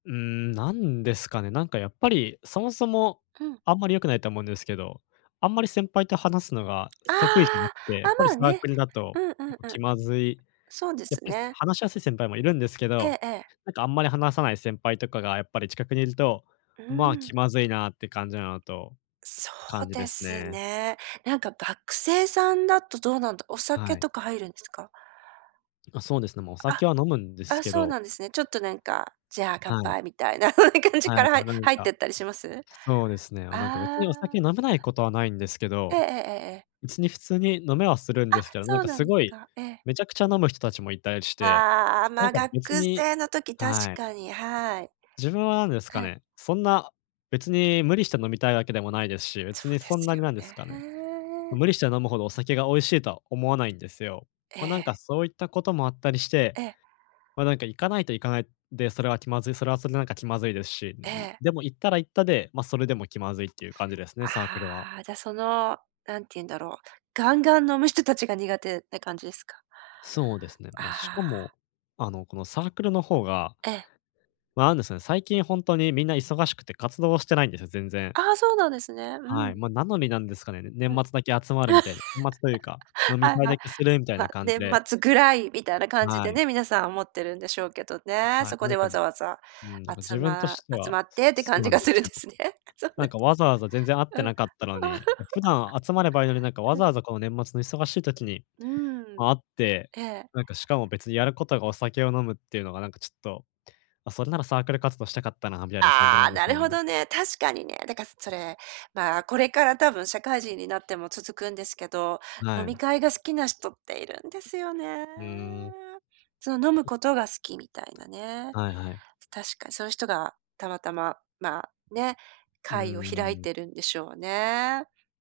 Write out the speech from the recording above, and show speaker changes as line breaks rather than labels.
うーん、なんですかね。なんかやっぱり、そもそも、
うん。
あんまり良くないと思うんですけど。あんまり先輩と話すのが、
あ
す得意じゃなくて。やっ
あ、あ、
ぱり
まあ
サー
ね。
クルだと、
うん、う
結
ん、
構
う
気
ん。
まずい
そうで
やっ
す
ぱり
ね。
話しやすい先輩もいるんですけ
え
ど、
えええ。
なんかあんまり話さない先輩とかが、やっぱり近くにいると、
うー
まあ、
ん。
気まずいなって感じなのと
そ
感
う
じで
で
す
す
ね。
ね。なんか学生さんだと、どうなんだ、お酒
はい。
とか入るんですか？
あ、そうですね。もうお酒は飲むんで
あ、
す
あ、
け
そう
ど
なんですね。ちょっとなんか、じゃあ乾
はい。
杯みたいな 感じ
は
か
い、
らは
よ
い
なるん
入って
か、
ったりします？
そうですね。なんか別
あ
に、お
あ。
酒飲めないことはないんですけ
あ、ええ
ど、
ええええええ。
別に普通に飲めはするんで
あ、
すけど、な
そ
ん
う
か
なん
す
で
ご
す
い、
か。ええ。
めちゃくちゃ飲む人たちもいたりして、
ああ、
な
ま
ん
あ、
か
学
別に
生の時、確
はい。
かに。はい。
自分はなんですか
[unintelligible]
ね。そんな別に無理して、飲みたいわけでもないですし。
そ
別に
うで
そんな
す
に、
よ
なんですかね。
ね。
無理して飲むほど、お酒が美味しいとは思わないんですよ。
え
ま、なん
え。
かそういったこともあったりして、
ええ。
ま、なんか行かないと行かないで、それは気まずいそれはそれで、なんか気まずいですし。
え
んみ
え。
でも行ったら行ったで、ま、それでも気まずいっていう感じですね、サークルは。
ああ。じゃ、その、なんていうんだろう、ガンガン飲む人たちが、苦手って感じですか？
そうですね。
あ
ま、
あ
しか
ああ。
も、あの、このサークルの方が、
ええ。
ま、なんですね、最近ほんとにみんな忙しくて、活動してないんですよ、全然。
ああ、そうなんですね。う
はい、
ん。
ま、なのになんですかね、
う
年
ん。
末だけ集まるみた いな。年末というか、飲み
はい
会
はい。
だけするみたい
ま、
な感じ
年
で。
末ぐらいみたいな感じ
は
で
い。
ね、皆さん思ってるんでしょうけどね。
はい、
そこ
な
で
んか、
わ
じ
ざわざ、
うん。なん
あ
か
つ
自分と
ま
して
集
は、
まってって
そそ
感
う
じ
なん
が
で
す
す
るん
け
で
ど。
すね。そうなん
な
で
んか
す
わざわざ全然会っ
か。
て
うん。
なかったのに、普段集まればいいのに、なんか わ
はい。
ざわざ、この年末の忙しい時に
うーん、
会って、
ええ。
なんかしかも別にやることが、お酒を飲むっていうのが、なんかちょっと、ま、それならサークル活動したかったな、みたいな感じ
あ
なん
あ、
で
な
すよ
る
ね。
ほどね、確かにね。だからそれ、まあ、これから多分、社会人になっても続くんですけど。
は
飲み
い。
会が好きな人っているんですよね。
うーん。
その飲む
[unintelligible]
ことが好きみたいなね。
はいはい。
確かそういう人が、たまたま、まあ、ね、
うー
会を開い
ん。
てるんでしょうね。